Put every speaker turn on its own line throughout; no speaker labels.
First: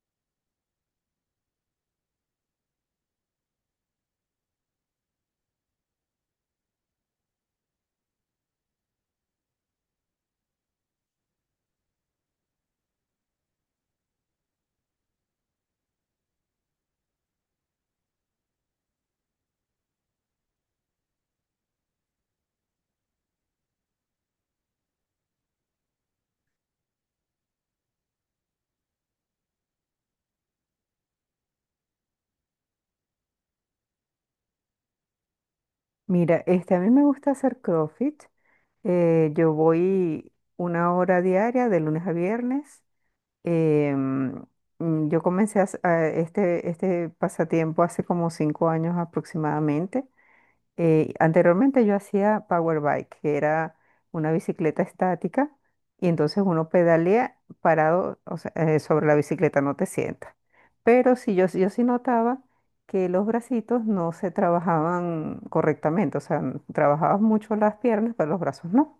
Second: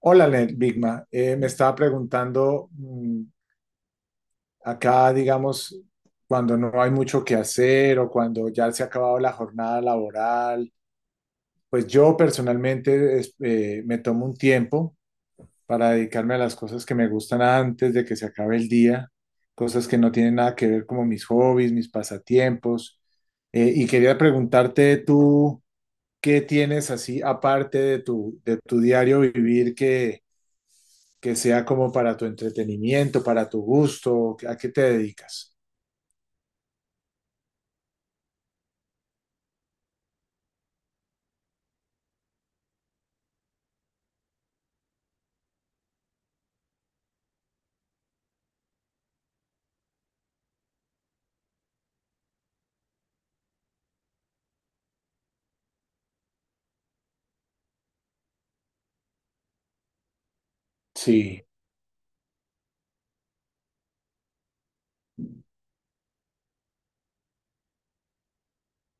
Hola, Bigma. Me estaba preguntando, acá, digamos, cuando no hay mucho que hacer o cuando ya se ha acabado la jornada laboral, pues yo personalmente me tomo un tiempo para dedicarme a las cosas que me gustan antes de que se acabe el día, cosas que no tienen nada que ver como mis hobbies, mis pasatiempos. Y quería preguntarte tú, ¿qué tienes así aparte de tu diario vivir que sea como para tu entretenimiento, para tu gusto? ¿A qué te dedicas?
Mira, a mí me gusta hacer CrossFit. Yo voy una hora diaria de lunes a viernes. Em, yo comencé a este pasatiempo hace como 5 años aproximadamente. Anteriormente yo hacía power bike, que era una bicicleta estática, y entonces uno pedalea parado, o sea, sobre la bicicleta, no te sientas. Pero sí,
Sí,
yo sí notaba que los bracitos no se trabajaban correctamente, o sea, trabajabas mucho las piernas, pero los brazos no.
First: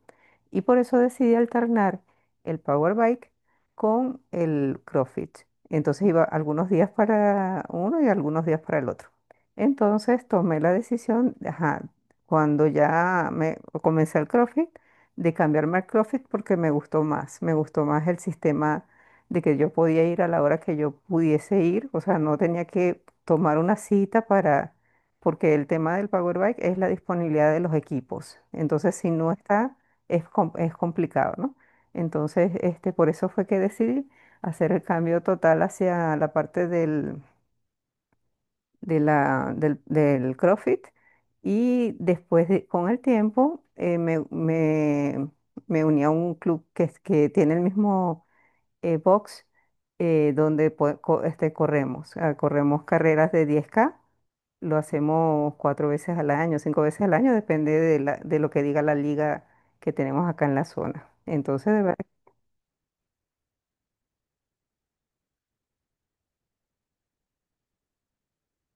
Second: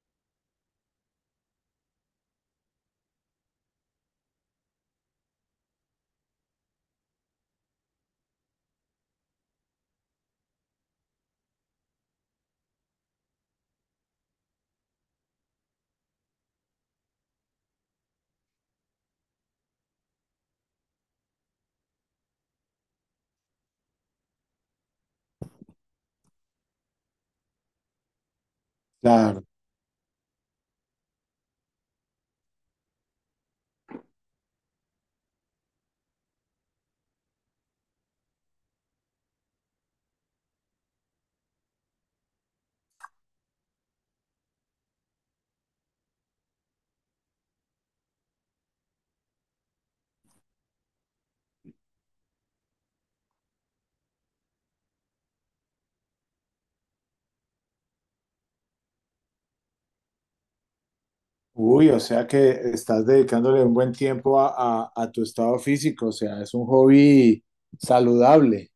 Y por eso decidí alternar el power bike con el CrossFit. Entonces iba algunos días para uno y algunos días para el otro. Entonces tomé la decisión, ajá, cuando ya me comencé el CrossFit, de cambiarme al CrossFit porque me gustó más el sistema de que yo podía ir a la hora que yo pudiese ir, o sea, no tenía que tomar una cita, para, porque el tema del Power Bike es la disponibilidad de los equipos, entonces si no
claro.
está, es complicado, ¿no? Entonces, por eso fue que decidí hacer el cambio total hacia la parte del CrossFit, y con el tiempo me uní a un club que tiene el mismo box, donde corremos carreras de 10K. Lo hacemos cuatro veces al año, cinco veces al año, depende de lo que diga la liga que tenemos acá en la zona. Entonces, de
Uy,
verdad,
o sea que estás dedicándole un buen tiempo a, a tu estado físico, o sea, es un hobby saludable.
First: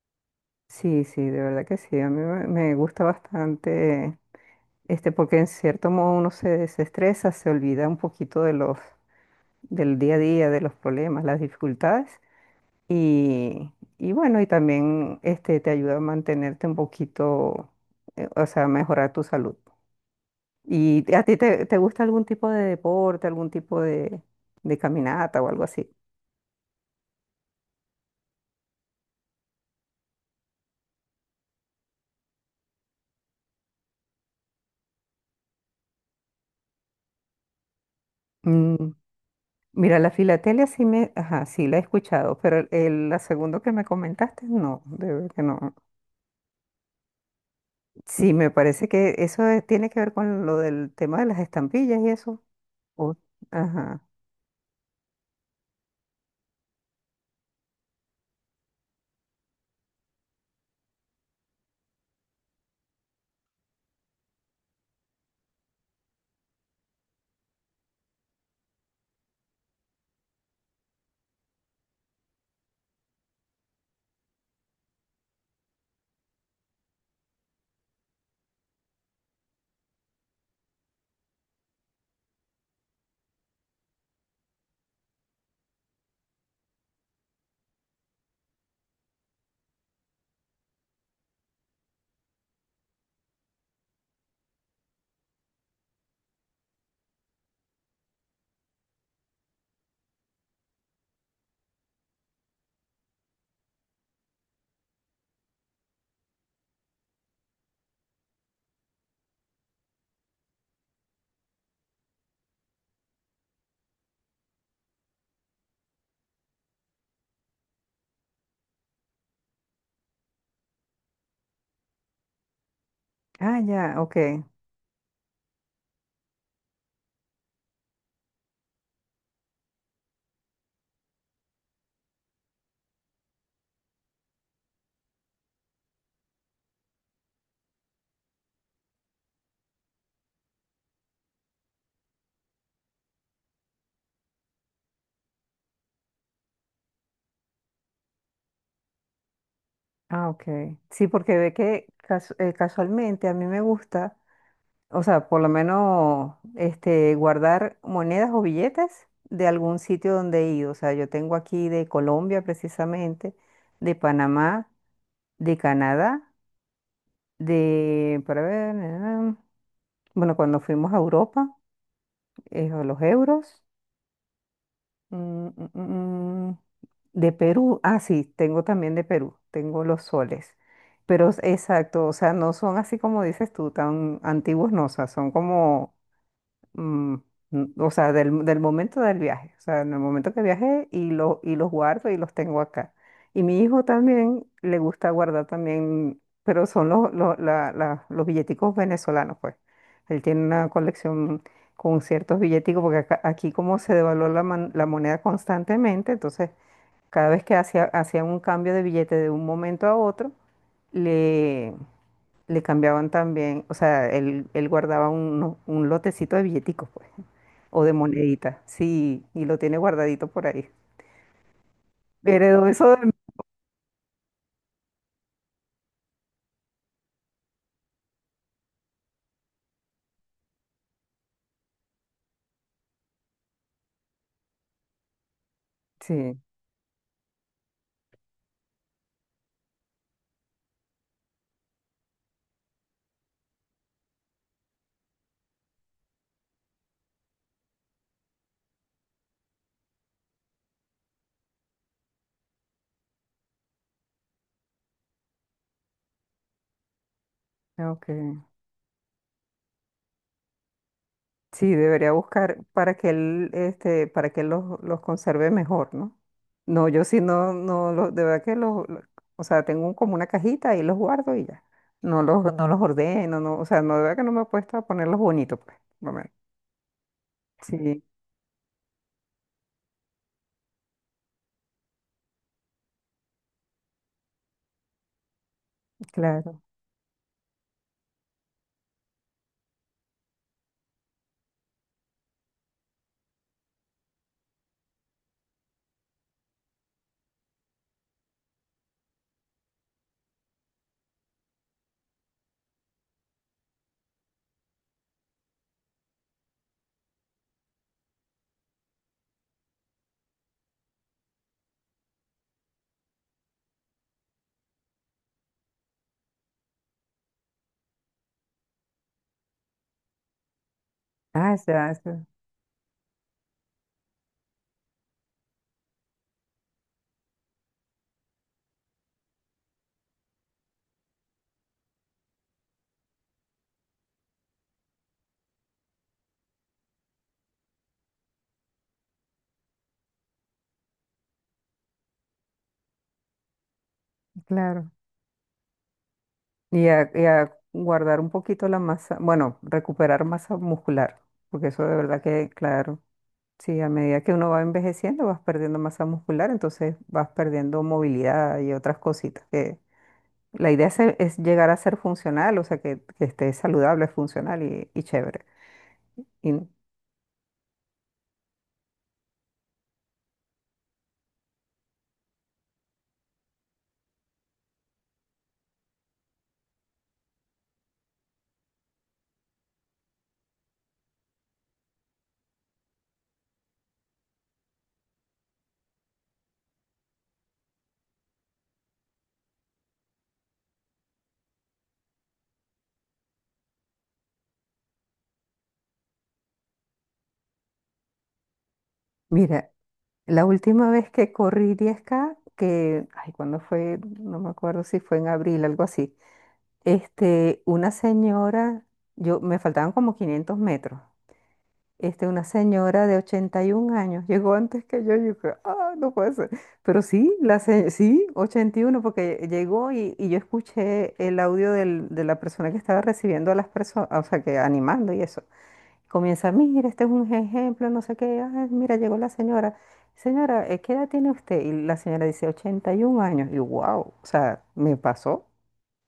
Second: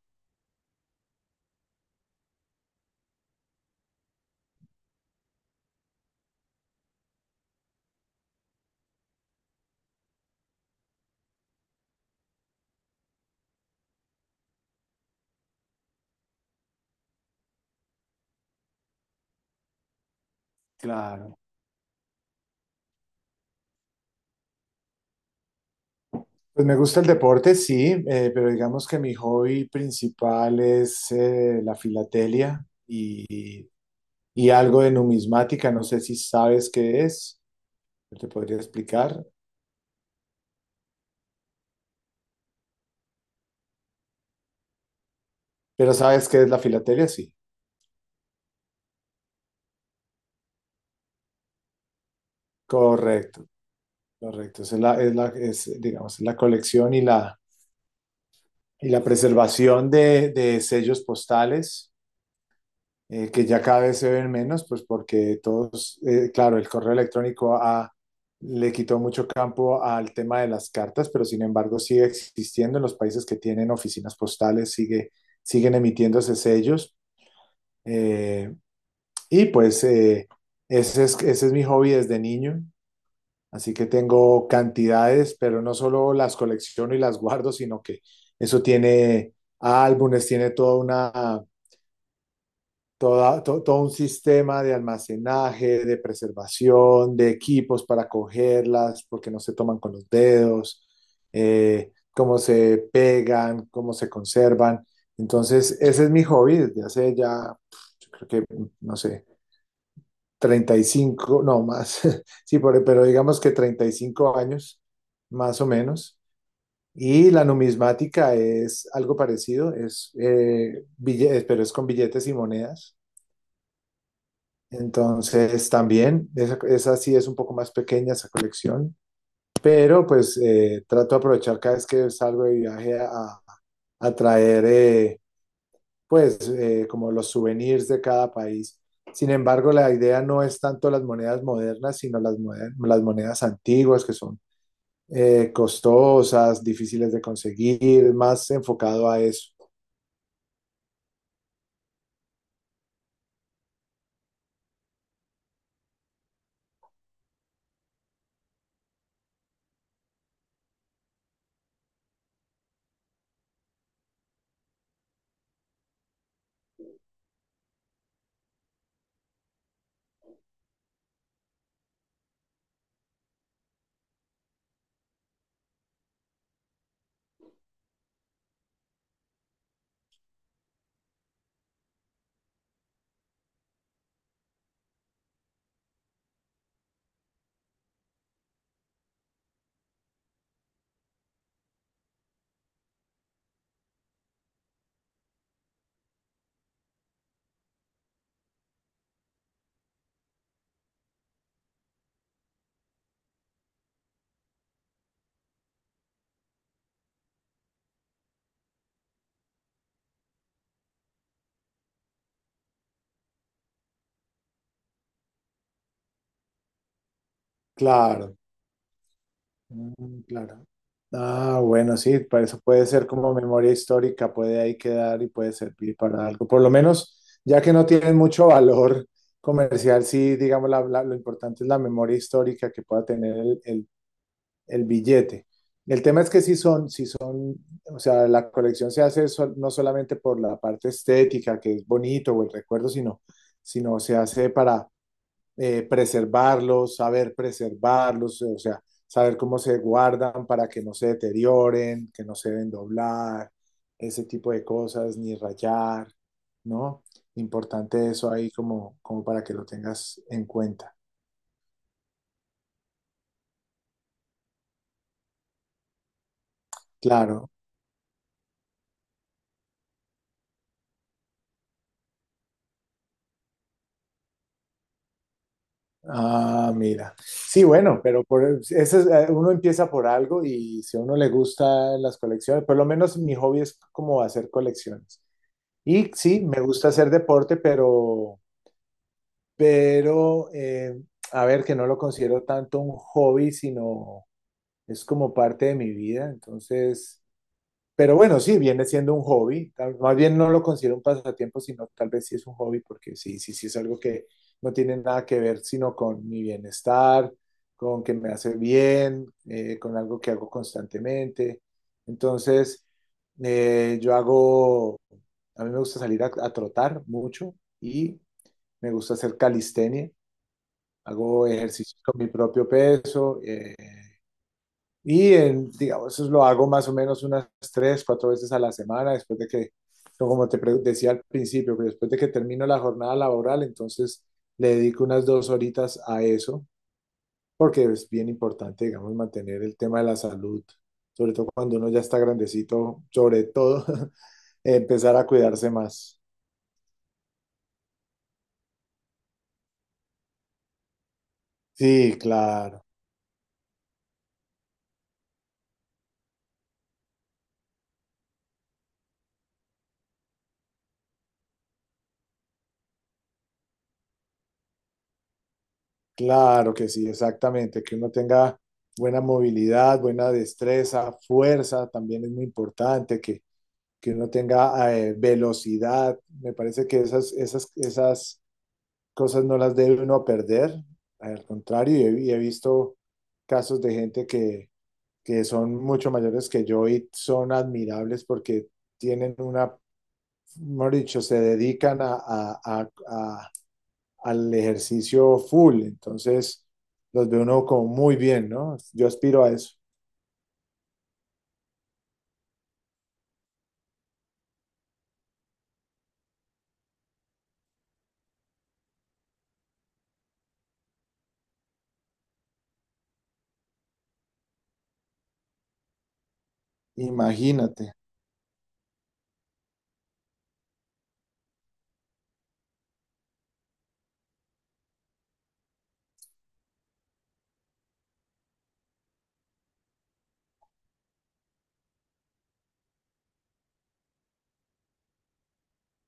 sí, sí, de verdad que sí, a mí me gusta bastante, porque en cierto modo uno se desestresa, se olvida un poquito del día a día, de los problemas, las dificultades, y, y bueno, y también te ayuda a mantenerte un poquito, o sea, a mejorar tu salud. ¿Y a ti
Claro.
te gusta algún tipo de deporte, algún tipo de caminata o algo así?
Pues me gusta el deporte, sí, pero digamos que mi hobby principal es la filatelia y algo de numismática. No sé si sabes qué es, te podría
Mm,
explicar,
Mira, la filatelia sí ajá, sí la he escuchado, pero la segunda que me comentaste, no, de verdad que no.
pero sabes qué es la filatelia, sí.
Sí, me parece que eso tiene que ver con lo del tema de las estampillas y eso. O-
Correcto.
ajá.
Correcto, es, digamos, la colección y la preservación de sellos postales, que ya cada vez se ven menos, pues porque todos, claro, el correo electrónico le quitó mucho campo al tema de las cartas, pero sin embargo sigue existiendo en los países que tienen oficinas postales, siguen emitiéndose sellos. eh, y pues ese es mi hobby desde niño. Así que tengo cantidades, pero no solo las colecciono y las guardo, sino que eso tiene álbumes, tiene toda una, toda, to- todo un sistema de almacenaje, de preservación, de equipos para cogerlas, porque no se toman con los dedos, cómo se pegan, cómo se conservan. Entonces, ese es mi hobby desde hace ya, yo creo que, no sé, 35 no más, sí, pero digamos que 35 años, más o menos. Y la numismática es algo parecido, pero es con billetes y monedas.
Ah, ya, ok.
Entonces también, esa sí es un poco más pequeña esa colección, pero pues trato de aprovechar cada vez que salgo de viaje a, traer pues como los souvenirs de cada país. Sin embargo, la idea no es tanto las monedas modernas, sino las monedas antiguas, que son costosas, difíciles de conseguir, más enfocado a eso.
Ah, ok. Sí, porque ve que casualmente a mí me gusta, o sea, por lo menos guardar monedas o billetes de algún sitio donde he ido. O sea, yo tengo aquí de Colombia precisamente, de Panamá, de Canadá, de, para ver, eh, bueno, cuando fuimos a Europa, los euros. Mm, mm, mm, mm. De Perú, ah, sí, tengo también de Perú, tengo los soles. Pero exacto, o sea, no son así como dices tú, tan antiguos, no, o sea, son como, mm, o sea, del momento del viaje, o sea, en el momento que viajé y los guardo y los tengo acá. Y mi hijo también le gusta guardar también, pero son los billeticos venezolanos, pues. Él tiene una colección con ciertos billeticos, porque aquí como se devaluó la moneda constantemente, entonces cada vez que hacía un cambio de billete de un momento a otro, le, le cambiaban también, o sea, él guardaba un lotecito de billeticos, pues, o de
Claro,
monedita. Sí, y lo tiene
mm,
guardadito por
claro.
ahí.
Ah, bueno, sí, para eso
Heredó
puede
eso
ser
de.
como memoria histórica, puede ahí quedar y puede servir para algo. Por lo menos, ya que no tienen mucho valor comercial, sí, digamos, lo importante es la memoria histórica que pueda tener el, el billete. El tema es
Sí,
que sí son, o sea, la colección se hace no solamente por la parte estética, que es bonito o el recuerdo, sino, se hace para preservarlos, saber preservarlos, o sea, saber cómo se guardan para que no se deterioren, que no se deben doblar, ese tipo de cosas, ni rayar, ¿no?
ok.
Importante eso ahí como para que lo tengas en cuenta.
Sí, debería buscar para que él los conserve mejor, ¿no? No, yo sí
Claro.
no, no, los, de verdad que o sea, tengo como una cajita y los guardo y ya. No los ordeno, no, o sea, no, de verdad que no me he puesto a ponerlos bonitos, pues. No me-
Ah, mira. Sí, bueno,
Sí,
pero uno empieza por algo, y si a uno le gusta las colecciones, por lo menos mi hobby es como hacer colecciones. Y sí, me
claro.
gusta hacer deporte, pero, pero eh, a ver, que no lo considero tanto un hobby, sino es como parte de mi vida. Entonces, pero bueno, sí, viene siendo un hobby. Más bien no lo considero un pasatiempo, sino tal vez sí es un hobby, porque sí es algo que no tiene nada que ver sino con mi bienestar, con que me hace bien, con algo que hago constantemente. Entonces, eh, yo hago, a mí me gusta salir a, trotar mucho, y me gusta hacer calistenia. Hago
Ah, ya,
ejercicios con
ya,
mi propio peso. Y en, digamos, eso lo hago más o menos unas tres, cuatro veces a la semana, después de que, no, como te decía al principio, que después de que termino la jornada laboral, entonces le dedico unas 2 horitas a eso, porque es bien importante, digamos, mantener el tema de la salud, sobre todo cuando uno ya está grandecito, sobre todo
claro.
empezar a cuidarse más.
Y a guardar un poquito la masa, bueno, recuperar masa muscular, porque eso de
Sí,
verdad que,
claro,
claro, sí, a medida que uno va envejeciendo vas perdiendo masa muscular, entonces vas perdiendo movilidad y otras cositas que la idea es llegar a ser funcional, o sea, que esté saludable, funcional y chévere. Y
claro que sí, exactamente, que uno tenga buena movilidad, buena destreza, fuerza. También es muy importante que uno tenga velocidad. Me parece que esas cosas no las debe uno perder. Al contrario, y he visto casos de gente que, son mucho mayores que yo y son admirables porque tienen una, mejor dicho, se dedican al ejercicio full. Entonces, los ve uno como muy bien, ¿no? Yo aspiro a
mira,
eso.
la última vez que corrí 10K, que, ay, ¿cuándo fue? No me acuerdo si fue en abril, algo así. Este, una señora, me faltaban como 500 metros. Una señora de 81 años llegó antes que yo creo, ah, no puede ser. Pero sí,
Imagínate.
sí, 81, porque llegó, y yo escuché el audio de la persona que estaba recibiendo a las personas, o sea, que animando y eso. Comienza, mira, este es un ejemplo, no sé qué, ah, mira, llegó la señora. Señora, ¿qué edad tiene usted? Y la señora dice, 81 años. Y wow, o sea, me pasó.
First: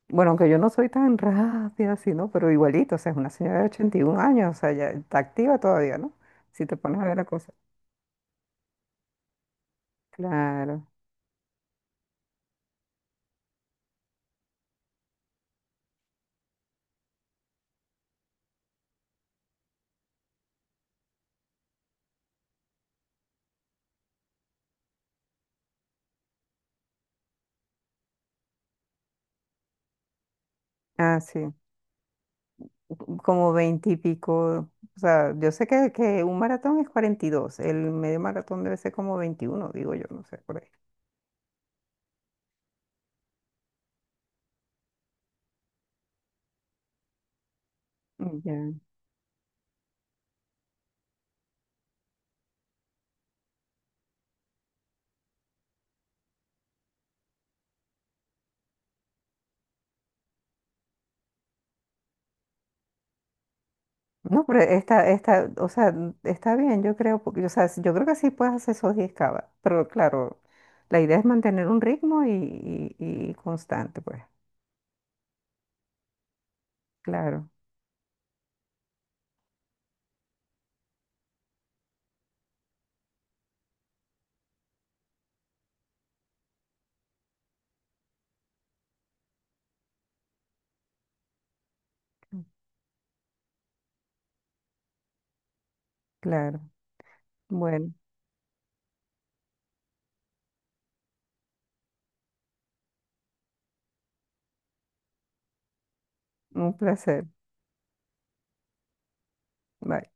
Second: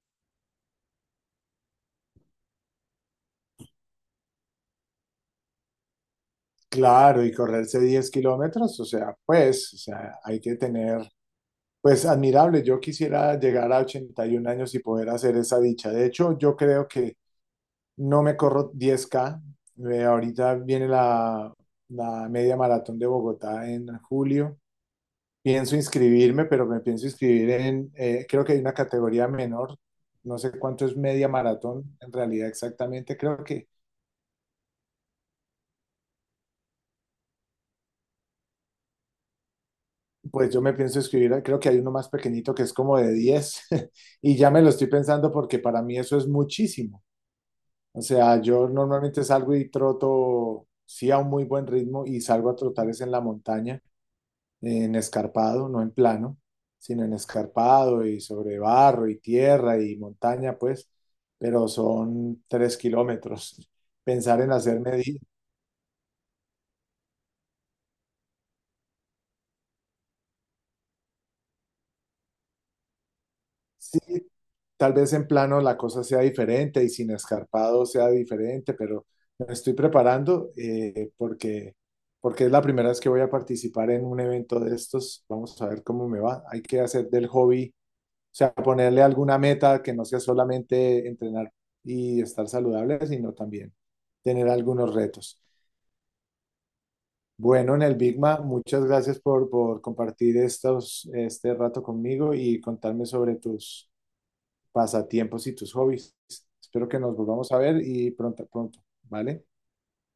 Bueno, aunque yo no soy tan rápida así, ¿no? Pero igualito, o sea, es una señora de 81 años, o sea, ya está activa todavía, ¿no? Si te pones a ver
Claro,
la
y
cosa.
correrse 10 kilómetros, o sea, pues, o sea, hay que
Claro.
tener. Pues admirable, yo quisiera llegar a 81 años y poder hacer esa dicha. De hecho, yo creo que no me corro 10K. Ahorita viene la, media maratón de Bogotá en julio. Pienso inscribirme, pero me pienso inscribir en, creo que hay una categoría menor. No sé cuánto es
Ah,
media
sí.
maratón en realidad exactamente. Creo
Como
que,
20 y pico. O sea, yo sé que un maratón es 42, el medio maratón debe ser como 21, digo yo, no sé,
pues
por
yo
ahí.
me pienso inscribir, creo que hay uno más pequeñito que es como de 10 y ya me lo estoy pensando porque para mí eso es muchísimo. O sea, yo
Ya.
normalmente salgo y troto, sí, a un muy buen ritmo, y salgo a trotar es en la montaña, en escarpado, no en plano, sino en escarpado y sobre barro y tierra y montaña, pues, pero son 3 kilómetros. Pensar
No,
en
pero
hacerme,
o sea, está bien, yo creo, porque, o sea, yo creo que sí puedes hacer esos 10 cava, pero claro, la idea es mantener un ritmo y
sí,
constante, pues,
tal vez en plano la cosa sea diferente y sin
claro.
escarpado sea diferente, pero me estoy preparando porque, es la primera vez que voy a participar en un evento de estos. Vamos a ver cómo me va. Hay que hacer del hobby, o sea, ponerle alguna meta que no sea solamente entrenar y estar saludable, sino también tener algunos retos.
Claro.
Bueno, en
Bueno,
el Bigma, muchas gracias por, compartir este rato conmigo y contarme sobre tus pasatiempos y tus hobbies.
un
Espero que nos
placer.
volvamos a ver, y pronto, pronto, ¿vale?
Bye.